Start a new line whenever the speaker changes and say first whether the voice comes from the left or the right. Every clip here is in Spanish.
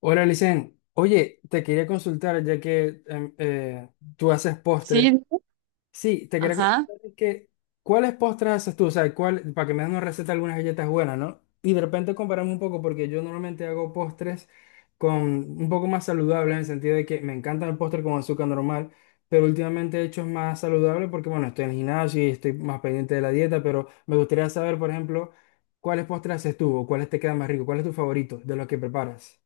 left: Hola, Licen. Oye, te quería consultar, ya que tú haces
right: Sí,
left: postres. Sí, te quería
right: ajá.
left: consultar ¿cuáles postres haces tú? O sea, ¿cuál, para que me des una receta de algunas galletas buenas, ¿no? Y de repente comparamos un poco, porque yo normalmente hago postres con un poco más saludables, en el sentido de que me encanta el postre con azúcar normal, pero últimamente he hecho más saludable porque, bueno, estoy en el gimnasio y estoy más pendiente de la dieta, pero me gustaría saber, por ejemplo, ¿cuáles postres haces tú o cuáles te quedan más ricos? ¿Cuál es tu favorito de los que preparas?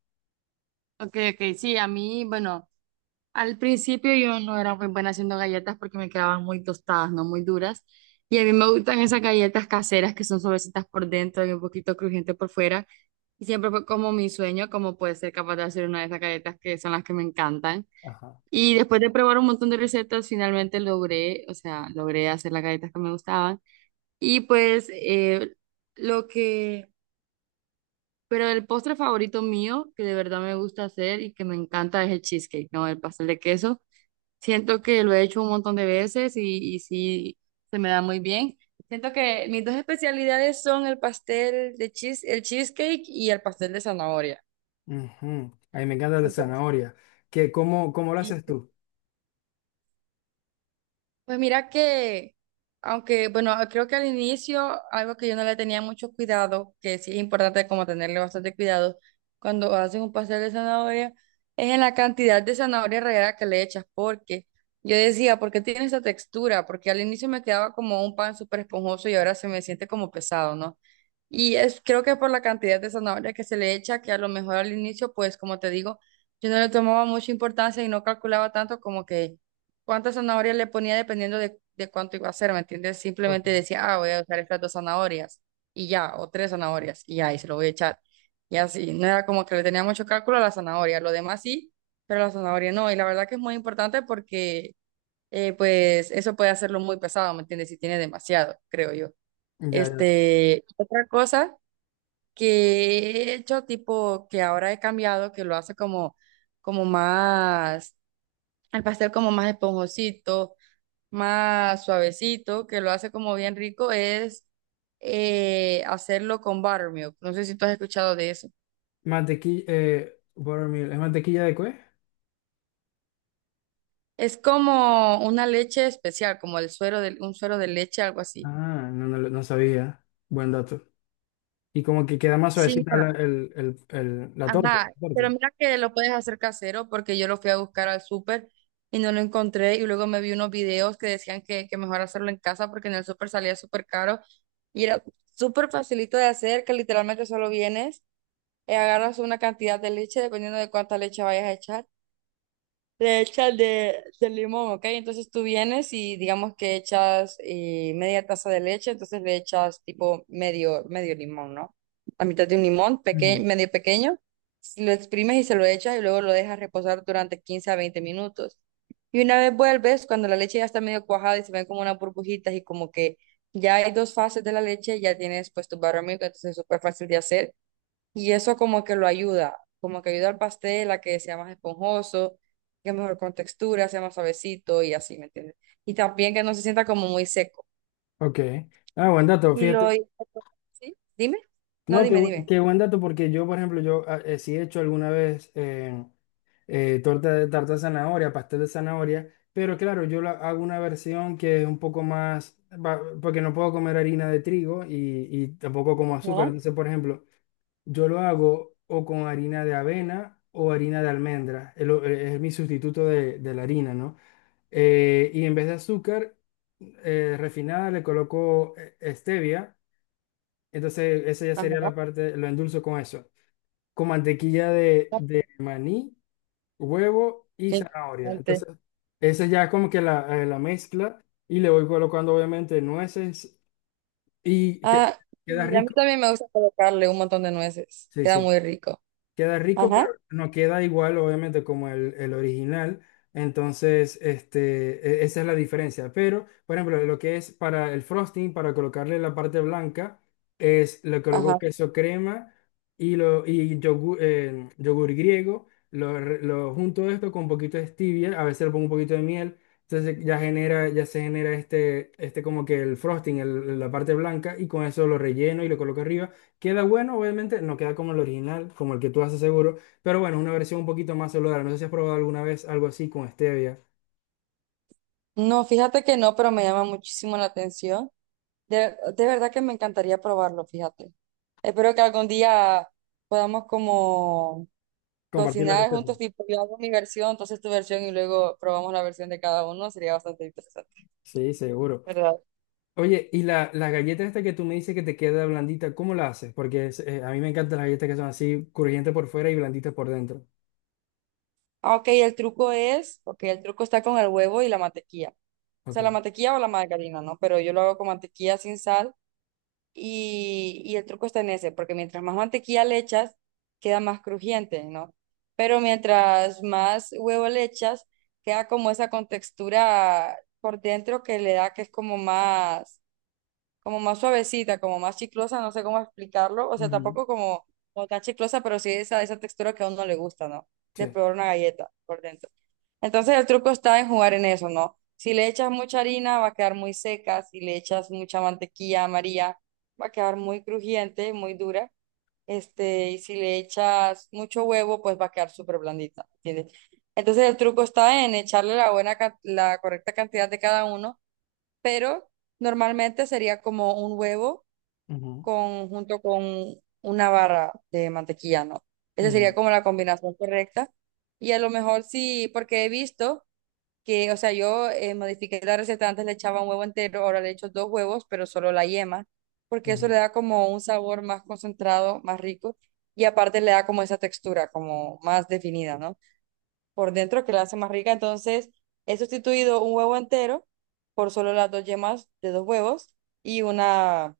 right: Ok, ok, sí, a mí, bueno, al principio yo no era muy buena haciendo galletas porque me quedaban muy tostadas, no muy duras. Y a mí me gustan esas galletas caseras que son suavecitas por dentro y un poquito crujiente por fuera. Y siempre fue como mi sueño, como poder ser capaz de hacer una de esas galletas que son las que me encantan.
left: Ajá.
right: Y después de probar un montón de recetas, finalmente logré, o sea, logré hacer las galletas que me gustaban. Y pues lo que... Pero el postre favorito mío, que de verdad me gusta hacer y que me encanta, es el cheesecake, ¿no? El pastel de queso. Siento que lo he hecho un montón de veces y sí, se me da muy bien. Siento que mis dos especialidades son el pastel de cheese, el cheesecake y el pastel de zanahoria.
left: Ujú. A mí me encanta el de
right: Esos dos.
left: zanahoria. ¿Qué, cómo, cómo lo
right: Sí.
left: haces tú?
right: Pues mira que, aunque, bueno, creo que al inicio algo que yo no le tenía mucho cuidado, que sí es importante como tenerle bastante cuidado cuando haces un pastel de zanahoria, es en la cantidad de zanahoria rallada que le echas, porque yo decía, ¿por qué tiene esa textura? Porque al inicio me quedaba como un pan súper esponjoso y ahora se me siente como pesado, ¿no? Y es, creo que por la cantidad de zanahoria que se le echa, que a lo mejor al inicio, pues como te digo, yo no le tomaba mucha importancia y no calculaba tanto como que cuántas zanahorias le ponía dependiendo de cuánto iba a hacer, ¿me entiendes?
left: Ok.
right: Simplemente decía, ah, voy a usar estas dos zanahorias y ya, o tres zanahorias y ya, y se lo voy a echar. Y así, no era como que le tenía mucho cálculo a la zanahoria, lo demás sí, pero la zanahoria no. Y la verdad que es muy importante porque, pues, eso puede hacerlo muy pesado, ¿me entiendes? Si tiene demasiado, creo yo.
left: Ya, ya.
right: Este, otra cosa que he hecho, tipo, que ahora he cambiado, que lo hace como, como más, el pastel como más esponjosito más suavecito, que lo hace como bien rico, es hacerlo con buttermilk. ¿No sé si tú has escuchado de eso?
left: Mantequilla, buttermilk, ¿es mantequilla de qué?
right: Es como una leche especial, como el suero de, un suero de leche, algo así.
left: Ah, no, no, no sabía. Buen dato. Y como que queda más
right: Sí,
left: suavecita
right: mira,
left: la, el- la torta.
right: ajá.
left: torta.
right: Pero mira que lo puedes hacer casero porque yo lo fui a buscar al súper y no lo encontré y luego me vi unos videos que decían que mejor hacerlo en casa porque en el súper salía súper caro y era súper facilito de hacer, que literalmente solo vienes. Agarras una cantidad de leche, dependiendo de cuánta leche vayas a echar. Le echas de limón, ¿ok? Entonces tú vienes y digamos que echas media taza de leche, entonces le echas tipo medio, medio limón, ¿no? La mitad de un limón, peque-
left: Ujú.
right: medio pequeño, lo exprimes y se lo echas y luego lo dejas reposar durante 15 a 20 minutos. Y una vez vuelves, cuando la leche ya está medio cuajada y se ven como unas burbujitas y como que ya hay dos fases de la leche, ya tienes pues tu buttermilk, entonces es súper fácil de hacer. Y eso como que lo ayuda, como que ayuda al pastel a que sea más esponjoso, que es mejor con textura, sea más suavecito y así, ¿me entiendes? Y también que no se sienta como muy seco.
left: Ok. Ah, buen dato,
right: Y lo...
left: fíjate.
right: ¿Sí? Dime. No,
left: No,
right: dime, dime.
left: qué buen dato porque yo, por ejemplo, sí he hecho alguna vez. Torta de tarta de zanahoria, pastel de zanahoria, pero claro, hago una versión que es un poco más, porque no puedo comer harina de trigo y tampoco como azúcar.
right: Ajá,
left: Entonces, por ejemplo, yo lo hago o con harina de avena o harina de almendra, es mi sustituto de la harina, ¿no? Y en vez de azúcar refinada le coloco stevia, entonces esa ya sería
right: ajá.
left: la parte, lo endulzo con eso, con mantequilla de maní huevo y
right: Qué
left: zanahoria.
right: interesante.
left: Entonces, esa ya es como que la mezcla y le voy colocando obviamente nueces y que,
right: Ah,
left: queda
right: y a mí
left: rico.
right: también me gusta colocarle un montón de nueces.
left: Sí,
right: Queda
left: sí.
right: muy rico.
left: Queda rico, pero
right: Ajá,
left: no queda igual, obviamente, como el original. Entonces, esa es la diferencia. Pero, por ejemplo, lo que es para el frosting, para colocarle la parte blanca, es le coloco
right: ajá.
left: queso crema y yogur, yogur griego. Lo junto esto con un poquito de stevia, a veces le pongo un poquito de miel. Entonces ya genera, ya se genera como que el frosting, la parte blanca, y con eso lo relleno y lo coloco arriba. Queda bueno, obviamente, no queda como el original, como el que tú haces seguro, pero bueno, es una versión un poquito más saludable. No sé si has probado alguna vez algo así con stevia.
right: No, fíjate que no, pero me llama muchísimo la atención. De verdad que me encantaría probarlo, fíjate. Espero que algún día podamos como
left: Compartir la
right: cocinar
left: receta.
right: juntos, tipo yo hago mi versión, entonces tu versión y luego probamos la versión de cada uno, sería bastante interesante,
left: Sí, seguro.
right: ¿verdad?
left: Oye, la galleta esta que tú me dices que te queda blandita, ¿cómo la haces? Porque a mí me encantan las galletas que son así, crujientes por fuera y blanditas por dentro.
right: Ah, ok, el truco es, ok, el truco está con el huevo y la mantequilla. O sea,
left: Ok.
right: la mantequilla o la margarina, ¿no? Pero yo lo hago con mantequilla sin sal. Y el truco está en ese, porque mientras más mantequilla le echas, queda más crujiente, ¿no? Pero mientras más huevo le echas, queda como esa contextura por dentro que le da que es como más suavecita, como más chiclosa, no sé cómo explicarlo. O sea,
left: Ujú.
right: tampoco como, como tan chiclosa, pero sí esa textura que a uno le gusta, ¿no? De
left: Sí.
right: probar una galleta por dentro. Entonces el truco está en jugar en eso, ¿no? Si le echas mucha harina va a quedar muy seca, si le echas mucha mantequilla amarilla va a quedar muy crujiente, muy dura, este, y si le echas mucho huevo pues va a quedar súper blandita, ¿entiendes? Entonces el truco está en echarle la buena, can- la correcta cantidad de cada uno, pero normalmente sería como un huevo
left: Ujú,
right: con, junto con una barra de mantequilla, ¿no? Esa sería
left: ujú,
right: como la combinación correcta. Y a lo mejor sí, porque he visto que, o sea, yo modifiqué la receta, antes le echaba un huevo entero, ahora le echo dos huevos, pero solo la yema, porque eso le
left: ujú,
right: da como un sabor más concentrado, más rico, y aparte le da como esa textura, como más definida, ¿no? Por dentro que la hace más rica, entonces he sustituido un huevo entero por solo las dos yemas de dos huevos y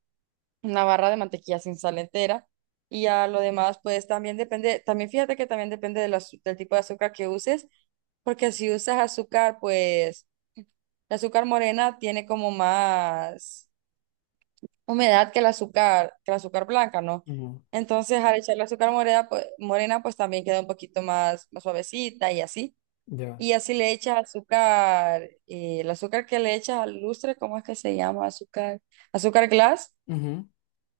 right: una barra de mantequilla sin sal entera. Y a lo demás, pues también depende, también fíjate que también depende del azu- del tipo de azúcar que uses, porque si usas azúcar, pues el azúcar morena tiene como más humedad que el azúcar blanca, ¿no?
left: ujú.
right: Entonces, al echar el azúcar morena, pues también queda un poquito más, más suavecita y así.
left: Ya.
right: Y así le echas azúcar, el azúcar que le echas al lustre, ¿cómo es que se llama? Azúcar, azúcar glass.
left: Ujú.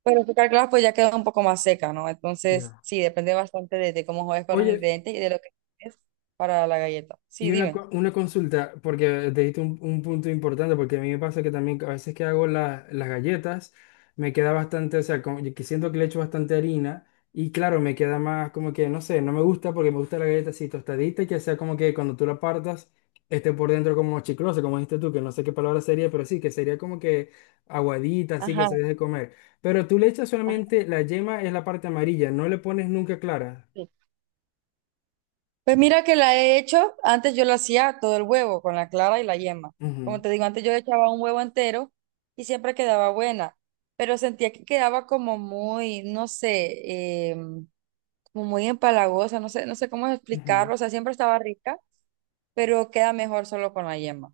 right: Pero el azúcar glass pues ya queda un poco más seca, ¿no? Entonces,
left: Ya.
right: sí, depende bastante de cómo juegues con los
left: Oye,
right: ingredientes y de lo que es para la galleta. Sí,
left: Y una,
right: dime.
left: co- una consulta, porque te diste un punto importante, porque a mí me pasa que también a veces que hago las galletas, me queda bastante, o sea, como que siento que le echo bastante harina y claro, me queda más como que, no sé, no me gusta porque me gusta la galleta así tostadita, y que sea como que cuando tú la partas esté por dentro como chiclosa, como dijiste tú, que no sé qué palabra sería, pero sí, que sería como que aguadita, así que
right: Ajá.
left: se deje comer. Pero tú le echas
right: ajá.
left: solamente la yema, es la parte amarilla, no le pones nunca clara.
right: Pues mira que la he hecho, antes yo lo hacía todo el huevo, con la clara y la yema. Como
left: Ujú,
right: te digo, antes yo echaba un huevo entero y siempre quedaba buena, pero sentía que quedaba como muy, no sé, como muy empalagosa, no sé, no sé cómo
left: ujú.
right: explicarlo, o sea, siempre estaba rica, pero queda mejor solo con la yema.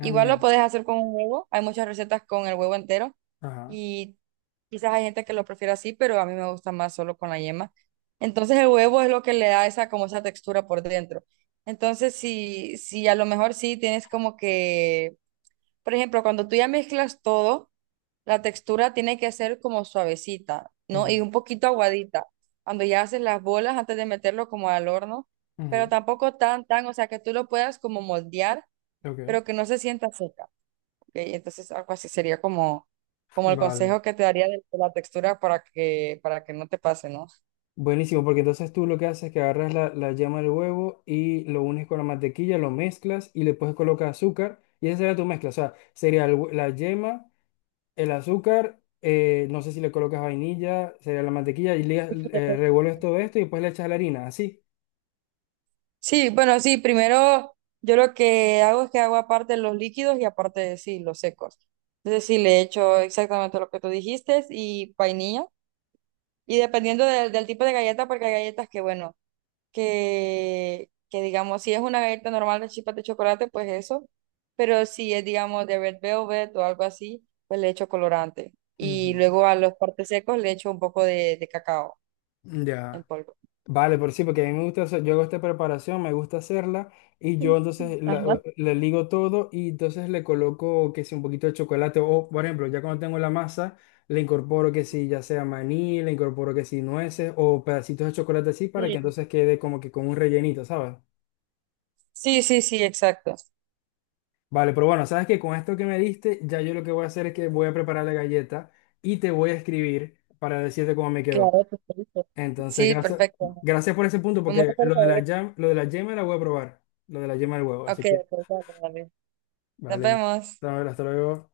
left: Ah,
right: Igual
left: mira.
right: lo puedes hacer con un huevo. Hay muchas recetas con el huevo entero
left: Ajá.
right: y quizás hay gente que lo prefiere así, pero a mí me gusta más solo con la yema. Entonces el huevo es lo que le da esa como esa textura por dentro. Entonces si a lo mejor sí tienes como que, por ejemplo, cuando tú ya mezclas todo, la textura tiene que ser como suavecita, ¿no? Y
left: Ujú.
right: un poquito aguadita. Cuando ya haces las bolas antes de meterlo como al horno, pero
left: Ujú.
right: tampoco tan, tan, o sea, que tú lo puedas como moldear,
left: Ok,
right: pero que no se sienta seca. Ok, entonces, algo así sería como, como el
left: vale.
right: consejo que te daría de la textura para que no te pase, ¿no?
left: Buenísimo, porque entonces tú lo que haces es que agarras la yema del huevo y lo unes con la mantequilla, lo mezclas y le puedes colocar azúcar y esa sería tu mezcla. O sea, sería la yema, el azúcar, no sé si le colocas vainilla, sería la mantequilla y revuelves todo esto y después le echas la harina, así.
right: Sí, bueno, sí, primero yo lo que hago es que hago aparte los líquidos y aparte, sí, los secos. Entonces, sí, le echo exactamente lo que tú dijiste y vainilla. Y dependiendo del, del tipo de galleta, porque hay galletas que, bueno, que digamos, si es una galleta normal de chispas de chocolate, pues eso, pero si es, digamos, de red velvet o algo así, pues le echo colorante.
left: Ujú.
right: Y luego a los partes secos le echo un poco de cacao en
left: Ya.
right: polvo.
left: Vale, por sí, porque a mí me gusta hacer, yo hago esta preparación, me gusta hacerla y yo entonces la-
right: Ajá.
left: le ligo todo y entonces le coloco que si un poquito de chocolate o, por ejemplo, ya cuando tengo la masa, le incorporo que si ya sea maní, le incorporo que si nueces o pedacitos de chocolate así para
right: Sí,
left: que entonces quede como que con un rellenito, ¿sabes?
right: sí, sí, sí, exacto.
left: Vale, pero bueno, sabes que con esto que me diste, ya yo lo que voy a hacer es que voy a preparar la galleta y te voy a escribir para decirte cómo me quedó.
right: Claro, por
left: Entonces,
right: sí,
left: gracias,
right: perfecto.
left: gracias por ese punto,
right: Me muero
left: porque
right: por
left: lo de
right: saber.
left: lo de la yema la voy a probar. Lo de la yema del huevo.
right: Ok,
left: Así que,
right: ok, dale, dale. Nos
left: vale.
right: vemos.
left: Hasta luego.